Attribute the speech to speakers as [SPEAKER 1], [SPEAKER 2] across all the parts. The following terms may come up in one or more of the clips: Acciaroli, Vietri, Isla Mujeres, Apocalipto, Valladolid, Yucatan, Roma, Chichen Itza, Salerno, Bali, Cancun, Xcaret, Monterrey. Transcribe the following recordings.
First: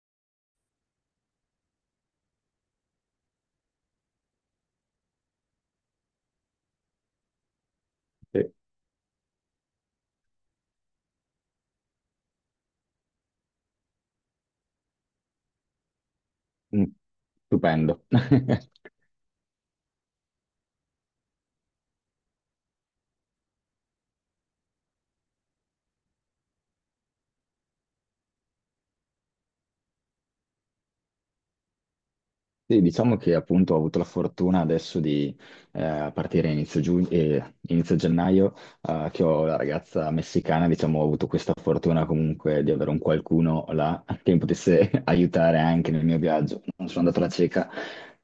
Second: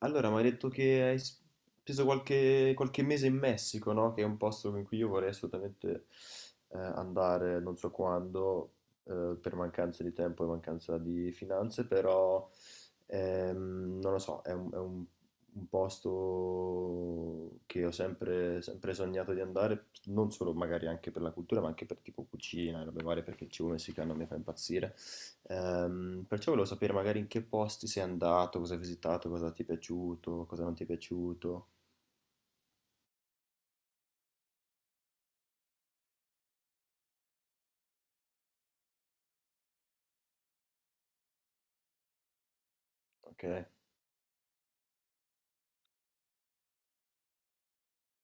[SPEAKER 1] Allora, mi hai detto che hai speso qualche mese in Messico, no? Che è un posto in cui io vorrei assolutamente andare, non so
[SPEAKER 2] Sì,
[SPEAKER 1] quando, per mancanza di tempo e mancanza di finanze, però non lo so, un
[SPEAKER 2] mm,
[SPEAKER 1] posto che ho
[SPEAKER 2] stupendo.
[SPEAKER 1] sempre sognato di andare, non solo magari anche per la cultura, ma anche per tipo cucina e robe varie, perché il cibo messicano mi fa impazzire. Perciò volevo sapere magari in che posti sei andato, cosa hai visitato, cosa ti è piaciuto, cosa non ti è piaciuto.
[SPEAKER 2] Sì, diciamo che appunto ho avuto la fortuna adesso di a partire inizio, giugno, inizio gennaio, che ho la ragazza messicana, diciamo, ho avuto questa fortuna comunque di avere un
[SPEAKER 1] Ok?
[SPEAKER 2] qualcuno là che mi potesse aiutare anche nel mio viaggio. Non sono andato alla cieca.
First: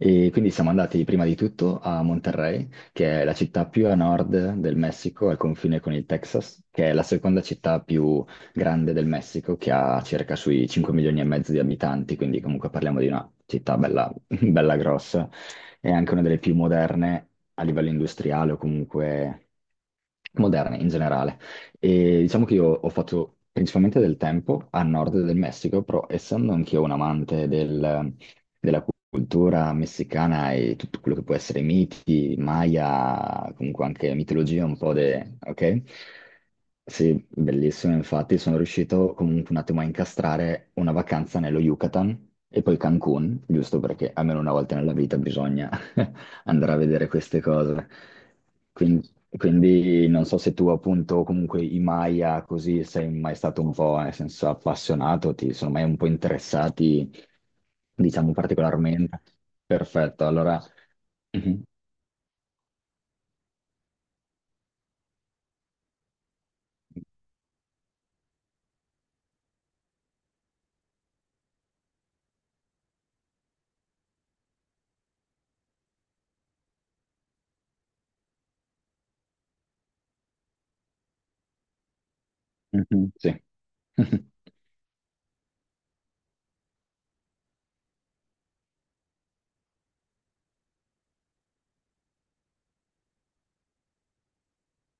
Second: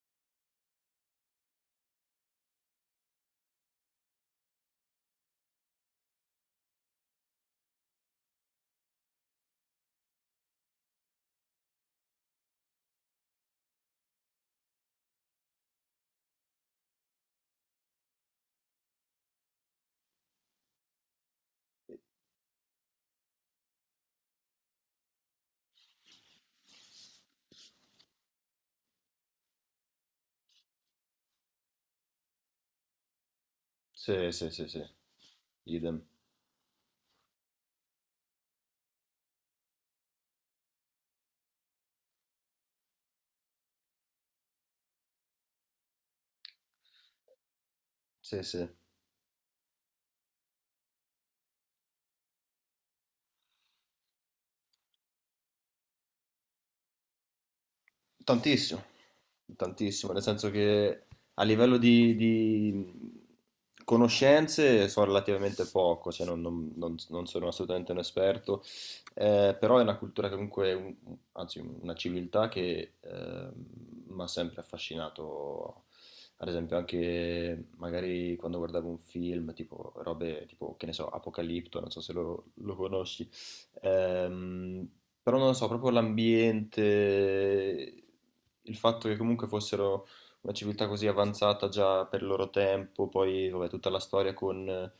[SPEAKER 2] E quindi siamo andati prima di tutto a Monterrey, che è la città più a nord del Messico, al confine con il Texas, che è la seconda città più grande del Messico, che ha circa sui 5 milioni e mezzo di abitanti, quindi comunque parliamo di una città bella bella grossa, è anche una delle più moderne a livello industriale o comunque moderne in generale. E diciamo che io ho fatto principalmente del tempo a nord del Messico, però essendo anch'io un amante della cultura messicana e tutto quello che può essere miti, Maya, comunque anche
[SPEAKER 1] Sì, sì,
[SPEAKER 2] mitologia
[SPEAKER 1] sì,
[SPEAKER 2] un
[SPEAKER 1] sì,
[SPEAKER 2] po' de... ok?
[SPEAKER 1] idem.
[SPEAKER 2] Sì, bellissimo, infatti sono riuscito comunque un attimo a incastrare una vacanza nello Yucatan e poi Cancun, giusto perché almeno una volta nella vita bisogna andare a vedere queste cose.
[SPEAKER 1] Sì, sì.
[SPEAKER 2] Quindi, quindi, non so se tu appunto comunque i Maya così sei mai stato un po' nel senso appassionato, ti sono mai un po' interessati, diciamo
[SPEAKER 1] Tantissimo,
[SPEAKER 2] particolarmente.
[SPEAKER 1] tantissimo, nel
[SPEAKER 2] Perfetto,
[SPEAKER 1] senso
[SPEAKER 2] allora.
[SPEAKER 1] che a
[SPEAKER 2] Mhm.
[SPEAKER 1] livello di conoscenze so relativamente poco, cioè non sono assolutamente un esperto, però è una cultura che comunque, anzi una civiltà che mi ha sempre affascinato, ad esempio anche magari quando guardavo un film, tipo robe tipo, che ne so, Apocalipto, non so se lo
[SPEAKER 2] Mhm.
[SPEAKER 1] conosci.
[SPEAKER 2] Sì.
[SPEAKER 1] Ehm, Però non lo so, proprio l'ambiente, il fatto che comunque fossero una civiltà così avanzata già per il loro tempo, poi vabbè, tutta la storia con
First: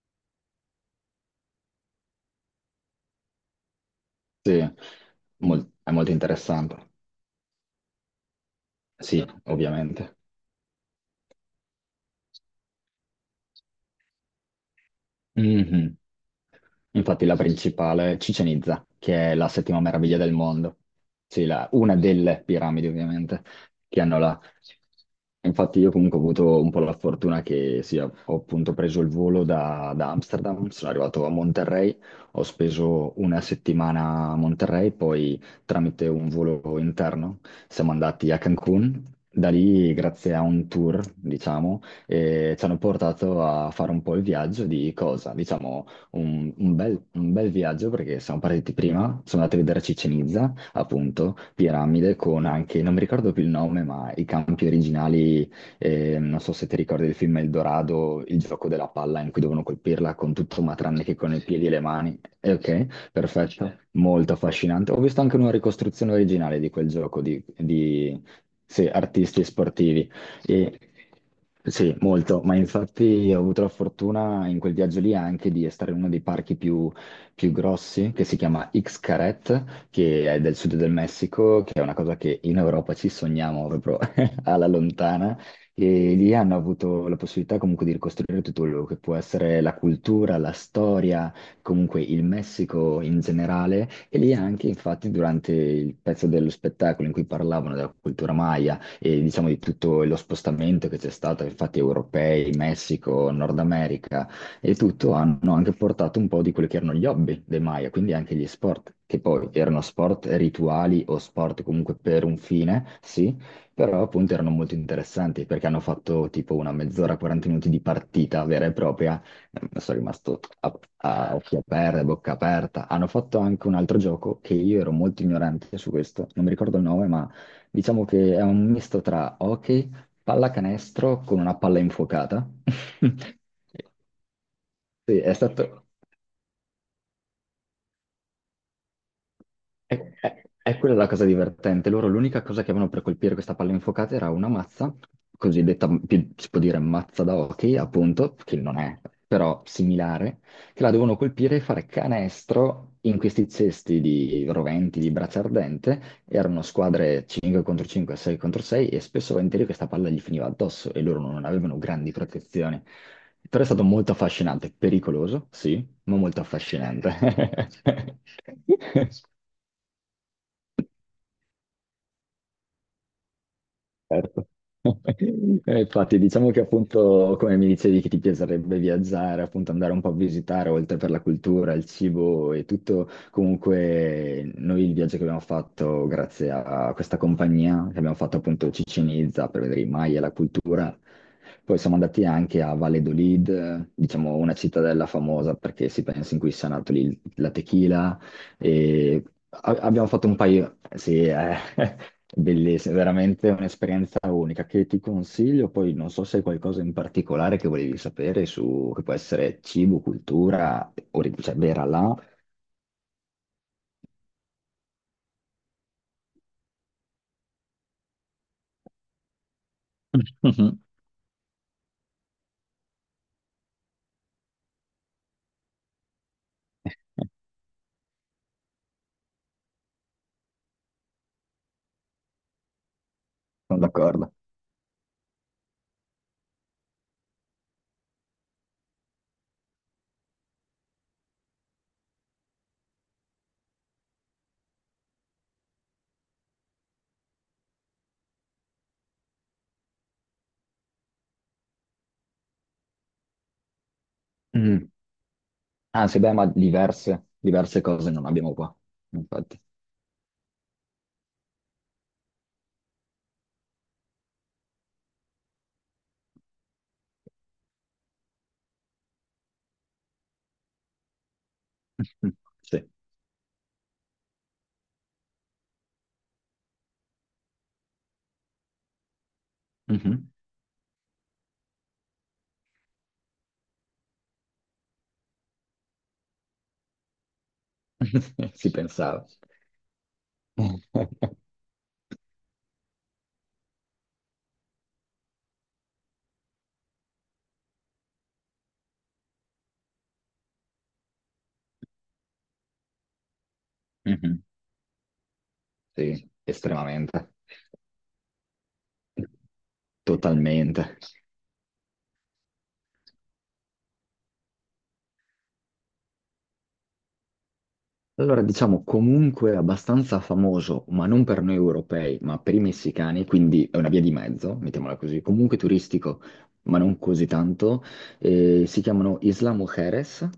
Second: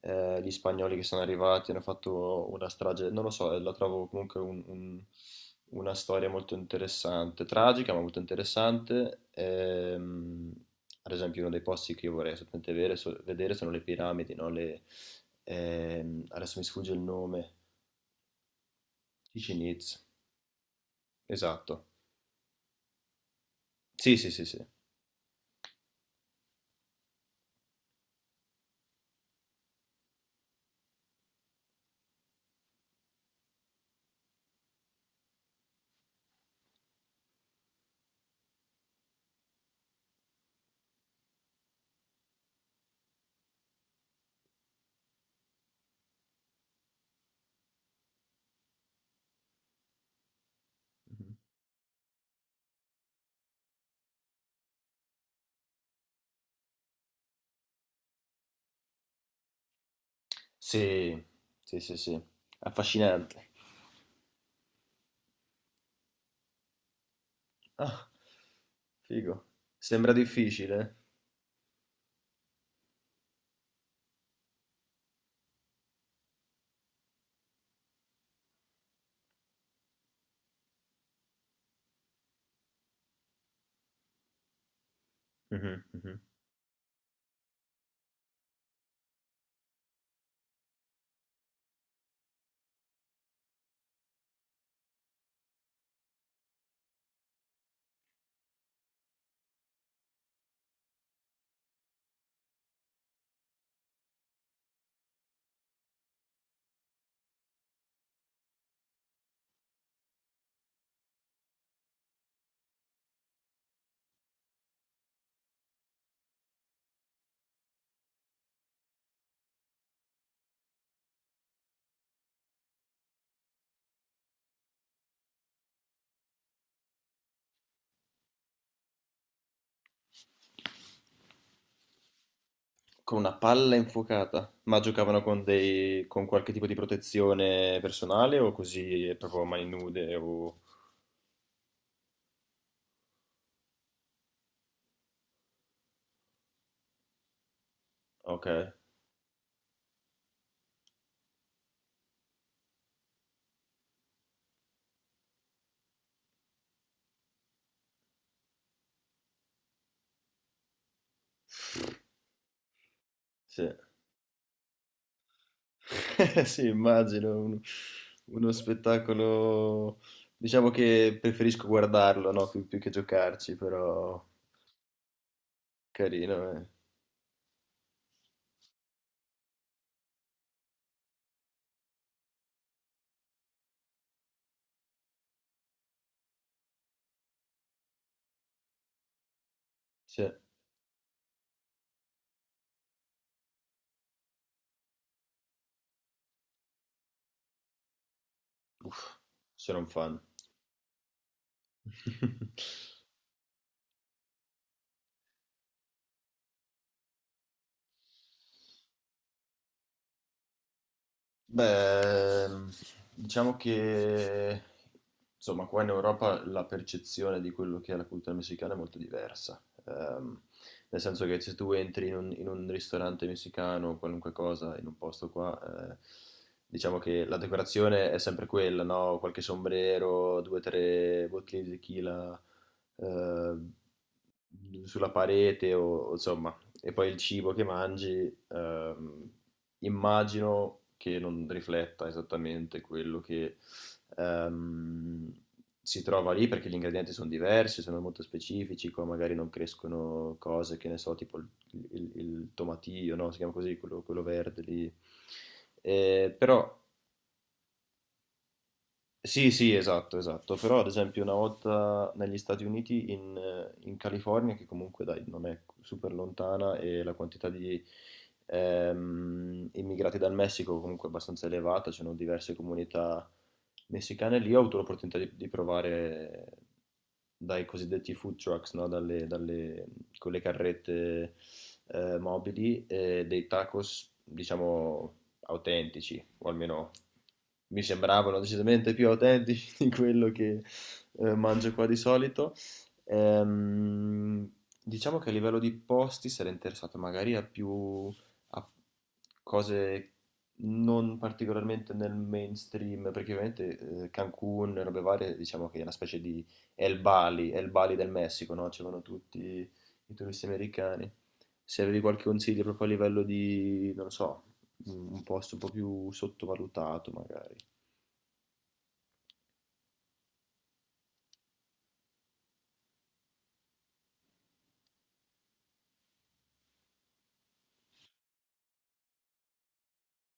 [SPEAKER 1] gli spagnoli che sono arrivati, hanno fatto una strage, non lo so, la trovo comunque
[SPEAKER 2] Sì, mol- è
[SPEAKER 1] una
[SPEAKER 2] molto
[SPEAKER 1] storia molto
[SPEAKER 2] interessante.
[SPEAKER 1] interessante, tragica ma molto interessante.
[SPEAKER 2] Sì, ovviamente.
[SPEAKER 1] Ad esempio uno dei posti che io vorrei assolutamente vedere, vedere sono le piramidi, no?
[SPEAKER 2] Mhm.
[SPEAKER 1] Adesso mi sfugge il
[SPEAKER 2] Infatti la
[SPEAKER 1] nome.
[SPEAKER 2] principale, Chichen Itza, che è la
[SPEAKER 1] Dici
[SPEAKER 2] settima
[SPEAKER 1] Needs,
[SPEAKER 2] meraviglia del mondo. Sì, la-
[SPEAKER 1] esatto.
[SPEAKER 2] una delle piramidi ovviamente che
[SPEAKER 1] Sì,
[SPEAKER 2] hanno
[SPEAKER 1] sì,
[SPEAKER 2] là.
[SPEAKER 1] sì, sì.
[SPEAKER 2] Infatti io comunque ho avuto un po' la fortuna che sì, ho appunto preso il volo da, da Amsterdam, sono arrivato a Monterrey, ho speso una settimana a Monterrey, poi tramite un volo interno siamo andati a Cancun, da lì grazie a un tour, diciamo, e ci hanno portato a fare un po' il viaggio di cosa? Diciamo un bel viaggio perché siamo partiti prima, sono andato a vedere Chichen Itza,
[SPEAKER 1] Mhm.
[SPEAKER 2] appunto, piramide con anche, non mi ricordo più il nome, ma i campi originali, non so se ti ricordi il film Eldorado, il gioco della palla in cui devono colpirla con tutto ma tranne che
[SPEAKER 1] Sì,
[SPEAKER 2] con i piedi e
[SPEAKER 1] sì,
[SPEAKER 2] le
[SPEAKER 1] sì,
[SPEAKER 2] mani.
[SPEAKER 1] sì.
[SPEAKER 2] Ok,
[SPEAKER 1] Affascinante.
[SPEAKER 2] perfetto, molto affascinante. Ho visto anche una ricostruzione originale di quel gioco
[SPEAKER 1] Ah,
[SPEAKER 2] sì, artisti
[SPEAKER 1] figo.
[SPEAKER 2] sportivi.
[SPEAKER 1] Sembra
[SPEAKER 2] E,
[SPEAKER 1] difficile.
[SPEAKER 2] sì, molto, ma infatti ho avuto la fortuna in quel viaggio lì anche di stare in uno dei parchi più, più grossi, che si chiama Xcaret, che è del sud del Messico, che è una cosa che in Europa ci sogniamo proprio alla lontana.
[SPEAKER 1] Mhm,
[SPEAKER 2] E
[SPEAKER 1] mhm.
[SPEAKER 2] lì hanno avuto la possibilità comunque di ricostruire tutto quello che può essere la cultura, la storia, comunque il Messico in generale. E lì anche, infatti, durante il pezzo dello spettacolo in cui parlavano della cultura maya, e diciamo di tutto lo spostamento che c'è stato, infatti europei, Messico, Nord America e tutto hanno anche portato un po' di quelli che erano gli hobby dei Maya, quindi anche gli sport, che poi erano sport rituali o sport comunque per un fine, sì, però appunto erano molto interessanti perché hanno fatto tipo una mezz'ora, 40 minuti di partita vera e propria. Sono rimasto a occhi aperti, a bocca aperta. Hanno fatto anche un altro gioco che io ero molto ignorante su questo, non mi ricordo il nome, ma diciamo che è un misto tra hockey, pallacanestro con una palla infuocata.
[SPEAKER 1] Con una palla infuocata. Ma
[SPEAKER 2] Sì,
[SPEAKER 1] giocavano
[SPEAKER 2] è
[SPEAKER 1] con
[SPEAKER 2] stato,
[SPEAKER 1] dei, con qualche tipo di protezione personale o così proprio a mani nude o...
[SPEAKER 2] È quella la cosa divertente. Loro l'unica cosa che avevano per colpire questa palla infuocata era una mazza, cosiddetta, più- si può dire mazza da hockey, appunto,
[SPEAKER 1] Ok.
[SPEAKER 2] che non è, però similare, che la devono colpire e fare canestro in questi cesti di roventi, di braccia ardente. Erano squadre 5 contro 5, 6 contro 6 e spesso e volentieri questa palla gli finiva addosso e loro non avevano grandi protezioni. Però è
[SPEAKER 1] Sì.
[SPEAKER 2] stato molto affascinante, pericoloso, sì, ma molto
[SPEAKER 1] Sì, immagino uno,
[SPEAKER 2] affascinante.
[SPEAKER 1] uno spettacolo. Diciamo che preferisco guardarlo, no? Più che giocarci, però
[SPEAKER 2] Certo. Infatti,
[SPEAKER 1] carino,
[SPEAKER 2] diciamo che
[SPEAKER 1] eh.
[SPEAKER 2] appunto, come mi dicevi, che ti piacerebbe viaggiare, appunto andare un po' a visitare, oltre per la cultura, il cibo e tutto, comunque noi il viaggio che abbiamo fatto grazie a questa compagnia, che abbiamo fatto appunto Cicinizza per vedere i Maya e
[SPEAKER 1] Sì.
[SPEAKER 2] la cultura, poi siamo andati anche a Valladolid, diciamo una cittadella famosa perché si pensa in cui sia nato lì la tequila,
[SPEAKER 1] Uff,
[SPEAKER 2] e
[SPEAKER 1] sono un
[SPEAKER 2] abbiamo
[SPEAKER 1] fan.
[SPEAKER 2] fatto un paio, sì, è bellissimo, veramente un'esperienza unica che ti consiglio. Poi non so se hai qualcosa in particolare che volevi sapere su, che può essere cibo, cultura, ori- cioè vera là.
[SPEAKER 1] Beh, diciamo che insomma, qua in Europa la percezione di quello che è la cultura messicana è molto diversa.
[SPEAKER 2] Mhm.
[SPEAKER 1] Nel senso che se tu entri in in un ristorante messicano, qualunque cosa, in un posto qua, diciamo che la decorazione è sempre quella, no? Qualche sombrero, due o tre bottiglie di tequila eh,
[SPEAKER 2] Sono d'accordo.
[SPEAKER 1] sulla parete o insomma. E poi il cibo che mangi, immagino che non rifletta esattamente quello che ehm, si trova lì, perché gli ingredienti sono diversi, sono molto specifici, qua magari non crescono cose che ne so, tipo il tomatillo, no? Si chiama così, quello verde
[SPEAKER 2] Mm.
[SPEAKER 1] lì.
[SPEAKER 2] Anzi, beh, ma
[SPEAKER 1] Però
[SPEAKER 2] diverse, diverse cose non abbiamo qua,
[SPEAKER 1] sì,
[SPEAKER 2] infatti.
[SPEAKER 1] sì, esatto. Però ad esempio una volta negli Stati Uniti, in California, che comunque dai, non è super lontana e la quantità di immigrati dal Messico comunque è abbastanza elevata, c'erano
[SPEAKER 2] Mhm.
[SPEAKER 1] diverse
[SPEAKER 2] Sì.
[SPEAKER 1] comunità messicane lì, ho avuto l'opportunità di provare dai cosiddetti food trucks, no?
[SPEAKER 2] Mhm.
[SPEAKER 1] Con le carrette mobili, dei tacos, diciamo, autentici, o almeno mi sembravano
[SPEAKER 2] Si
[SPEAKER 1] decisamente più
[SPEAKER 2] pensava.
[SPEAKER 1] autentici di quello che mangio qua di solito. Ehm, diciamo che a livello di posti sarei interessato magari a più a cose non particolarmente nel mainstream, perché ovviamente
[SPEAKER 2] Mhm.
[SPEAKER 1] Cancun, robe varie, diciamo che è una specie
[SPEAKER 2] Sì,
[SPEAKER 1] di
[SPEAKER 2] estremamente.
[SPEAKER 1] È il Bali del Messico, no? Ci vanno tutti i turisti
[SPEAKER 2] Totalmente.
[SPEAKER 1] americani. Se avevi qualche consiglio proprio a livello di, non lo so, un posto un po' più sottovalutato magari.
[SPEAKER 2] Allora, diciamo comunque abbastanza famoso, ma non per noi europei, ma per i messicani, quindi è una via di mezzo, mettiamola così, comunque turistico, ma non così tanto. Si chiamano Isla Mujeres,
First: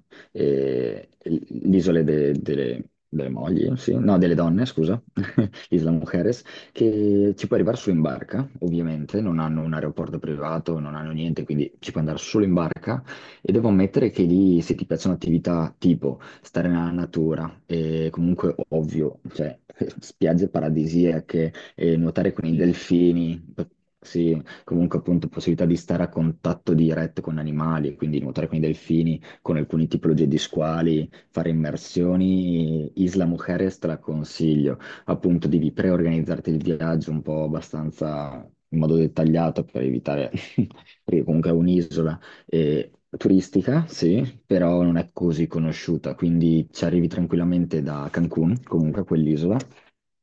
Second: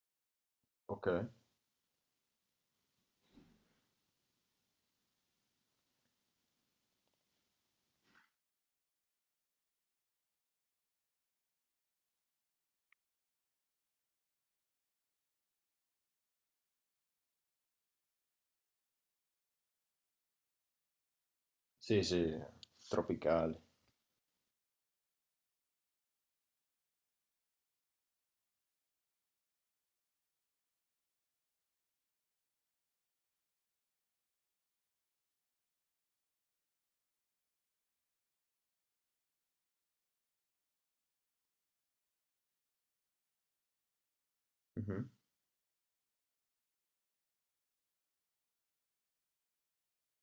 [SPEAKER 1] Ok.
[SPEAKER 2] eh, l- l'isole delle, delle mogli, sì, no, delle donne, scusa, Isla Mujeres, che ci puoi arrivare solo in barca, ovviamente, non hanno un aeroporto privato, non hanno niente, quindi ci puoi andare solo in barca. E devo ammettere che lì, se ti piacciono attività tipo stare nella natura. E comunque, ovvio, cioè, spiagge paradisiache, e
[SPEAKER 1] Sì,
[SPEAKER 2] nuotare
[SPEAKER 1] sì,
[SPEAKER 2] con i, sì, delfini,
[SPEAKER 1] tropicali.
[SPEAKER 2] p- sì, comunque appunto possibilità di stare a contatto diretto con animali, quindi nuotare con i delfini, con alcune tipologie di squali, fare immersioni. Isla Mujeres te la consiglio. Appunto, devi preorganizzarti il viaggio un po' abbastanza in modo dettagliato per evitare, perché comunque è un'isola eh, turistica, sì, però non
[SPEAKER 1] Mhm.
[SPEAKER 2] è così conosciuta, quindi ci arrivi tranquillamente da Cancun, comunque quell'isola,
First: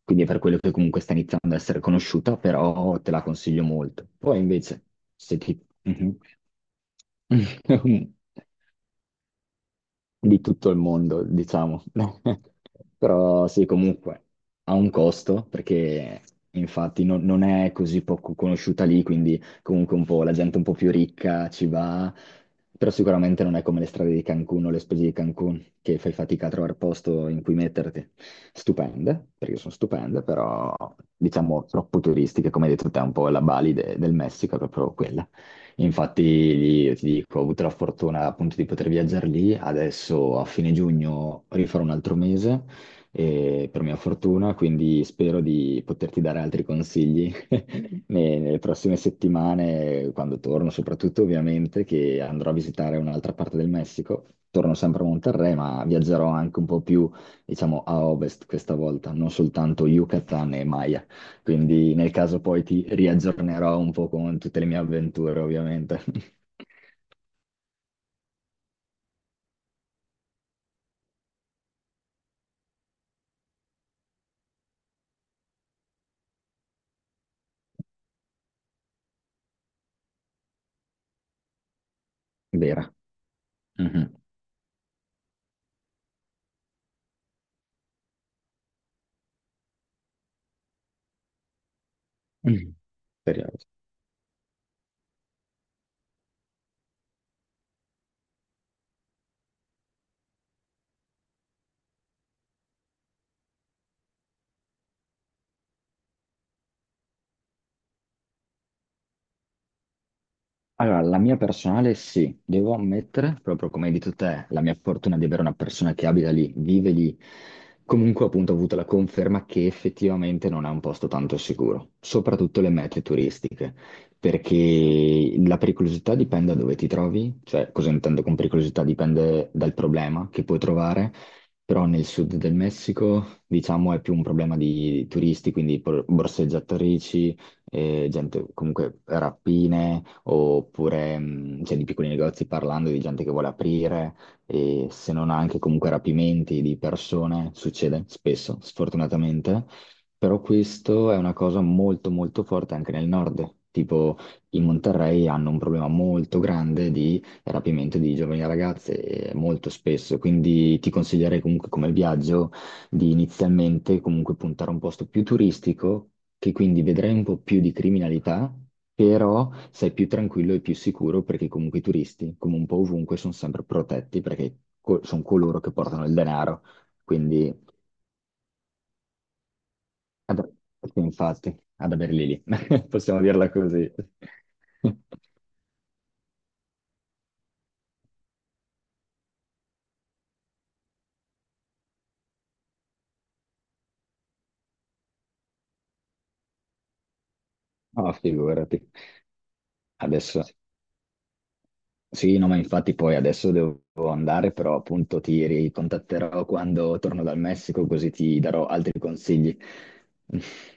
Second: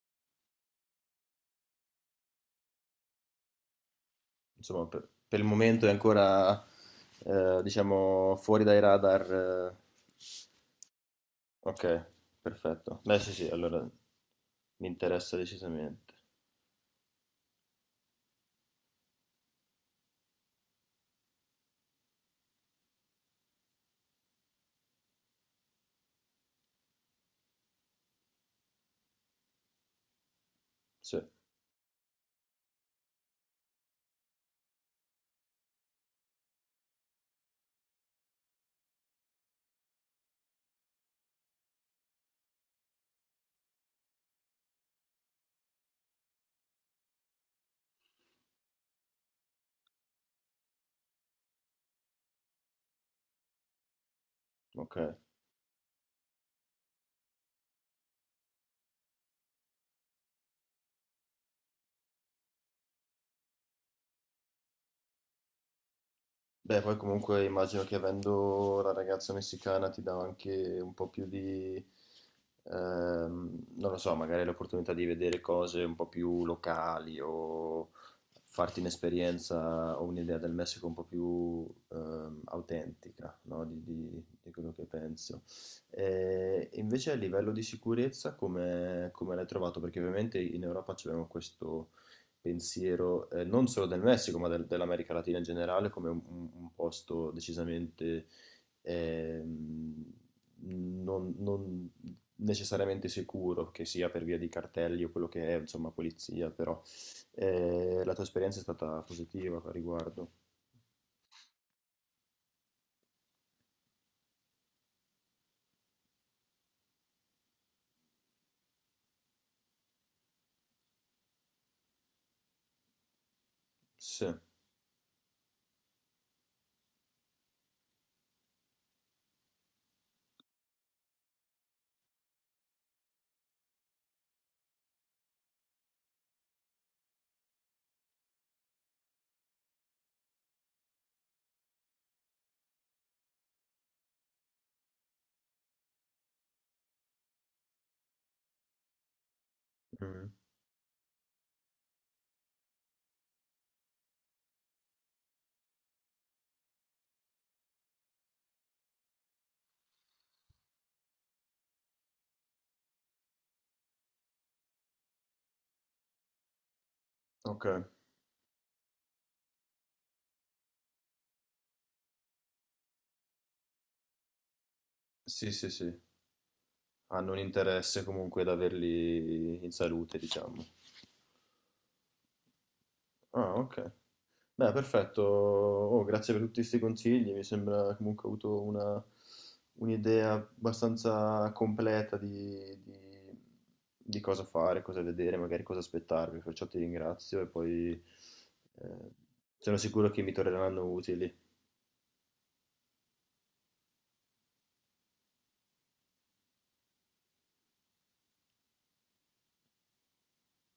[SPEAKER 2] quindi è per quello che comunque sta iniziando ad essere conosciuta, però te la consiglio molto. Poi invece,
[SPEAKER 1] Insomma,
[SPEAKER 2] se
[SPEAKER 1] per il
[SPEAKER 2] ti...
[SPEAKER 1] momento è
[SPEAKER 2] Mhm.
[SPEAKER 1] ancora, diciamo, fuori dai radar. Eh.
[SPEAKER 2] di tutto il mondo,
[SPEAKER 1] Ok,
[SPEAKER 2] diciamo.
[SPEAKER 1] perfetto. Beh, sì,
[SPEAKER 2] Però
[SPEAKER 1] sì,
[SPEAKER 2] sì,
[SPEAKER 1] allora
[SPEAKER 2] comunque ha
[SPEAKER 1] mi
[SPEAKER 2] un
[SPEAKER 1] interessa
[SPEAKER 2] costo
[SPEAKER 1] decisamente.
[SPEAKER 2] perché infatti non è così poco conosciuta lì, quindi comunque un po' la gente un po' più ricca ci va, però sicuramente non è come le strade di Cancun o le spese di Cancun che fai fatica a trovare posto in cui metterti. Stupende, perché sono stupende, però
[SPEAKER 1] Sì,
[SPEAKER 2] diciamo troppo turistiche, come hai detto te, un po' la Bali del Messico è proprio quella. Infatti, lì, io ti dico, ho avuto la fortuna appunto di poter viaggiare lì. Adesso a fine giugno rifarò un altro mese, per mia fortuna, quindi spero di poterti dare altri consigli ne- nelle prossime settimane, quando torno, soprattutto ovviamente che andrò a visitare un'altra parte del Messico. Torno
[SPEAKER 1] ok.
[SPEAKER 2] sempre a Monterrey, ma viaggerò anche un po' più, diciamo, a ovest questa volta, non soltanto Yucatan e Maya. Quindi nel caso poi ti riaggiornerò un po' con tutte le mie avventure, ovviamente.
[SPEAKER 1] Beh, poi comunque immagino che avendo la ragazza messicana ti dà anche un po' più di, non lo so, magari l'opportunità di vedere cose un po' più locali o farti un'esperienza o un'idea del Messico un po' più
[SPEAKER 2] Vera.
[SPEAKER 1] autentica, no? Di, di quello che penso. E invece a livello di sicurezza come, come l'hai trovato? Perché ovviamente in Europa abbiamo questo
[SPEAKER 2] Mhm.
[SPEAKER 1] pensiero
[SPEAKER 2] Speriamo.
[SPEAKER 1] non solo del Messico, ma dell'America Latina in generale, come un, un posto decisamente ehm, non necessariamente sicuro, che sia per via di cartelli o quello che è, insomma, polizia, però la tua esperienza è stata positiva a riguardo.
[SPEAKER 2] Allora, la mia personale sì, devo ammettere, proprio come hai detto te, la mia fortuna di avere una persona che abita lì, vive lì. Comunque, appunto, ho avuto la conferma che effettivamente non è un posto tanto sicuro, soprattutto le mete turistiche,
[SPEAKER 1] Sì.
[SPEAKER 2] perché la pericolosità dipende da dove ti trovi, cioè cosa intendo con pericolosità dipende dal problema che puoi trovare, però nel sud del Messico, diciamo, è più un problema di turisti, quindi por- borseggiatrici, gente, comunque rapine, oppure cioè, di piccoli negozi parlando di gente che vuole aprire, e se non anche comunque rapimenti di persone, succede spesso, sfortunatamente.
[SPEAKER 1] Mm.
[SPEAKER 2] Però questo è una cosa molto molto forte anche nel nord. Tipo, in Monterrey hanno un problema molto grande di rapimento di giovani ragazze, molto spesso. Quindi ti consiglierei comunque come viaggio di inizialmente comunque puntare a un posto più turistico, che quindi vedrai un po' più
[SPEAKER 1] Ok.
[SPEAKER 2] di criminalità, però sei più tranquillo e più sicuro perché comunque i turisti, come un po' ovunque, sono sempre protetti perché co- sono
[SPEAKER 1] Sì,
[SPEAKER 2] coloro
[SPEAKER 1] sì,
[SPEAKER 2] che
[SPEAKER 1] sì.
[SPEAKER 2] portano il denaro.
[SPEAKER 1] Hanno un
[SPEAKER 2] Quindi,
[SPEAKER 1] interesse comunque ad averli in salute,
[SPEAKER 2] ad-
[SPEAKER 1] diciamo.
[SPEAKER 2] sì, infatti, ad averli lì, possiamo dirla
[SPEAKER 1] Ah, ok.
[SPEAKER 2] così.
[SPEAKER 1] Beh, perfetto. Oh, grazie per tutti questi consigli. Mi sembra comunque ho avuto una- un'idea abbastanza completa di, di cosa fare, cosa vedere, magari cosa aspettarmi. Perciò ti ringrazio e poi
[SPEAKER 2] No, figurati.
[SPEAKER 1] eh, sono sicuro che mi
[SPEAKER 2] Adesso
[SPEAKER 1] torneranno utili.
[SPEAKER 2] sì, no, ma infatti poi adesso devo andare, però appunto ti ricontatterò quando torno dal Messico, così ti darò altri consigli.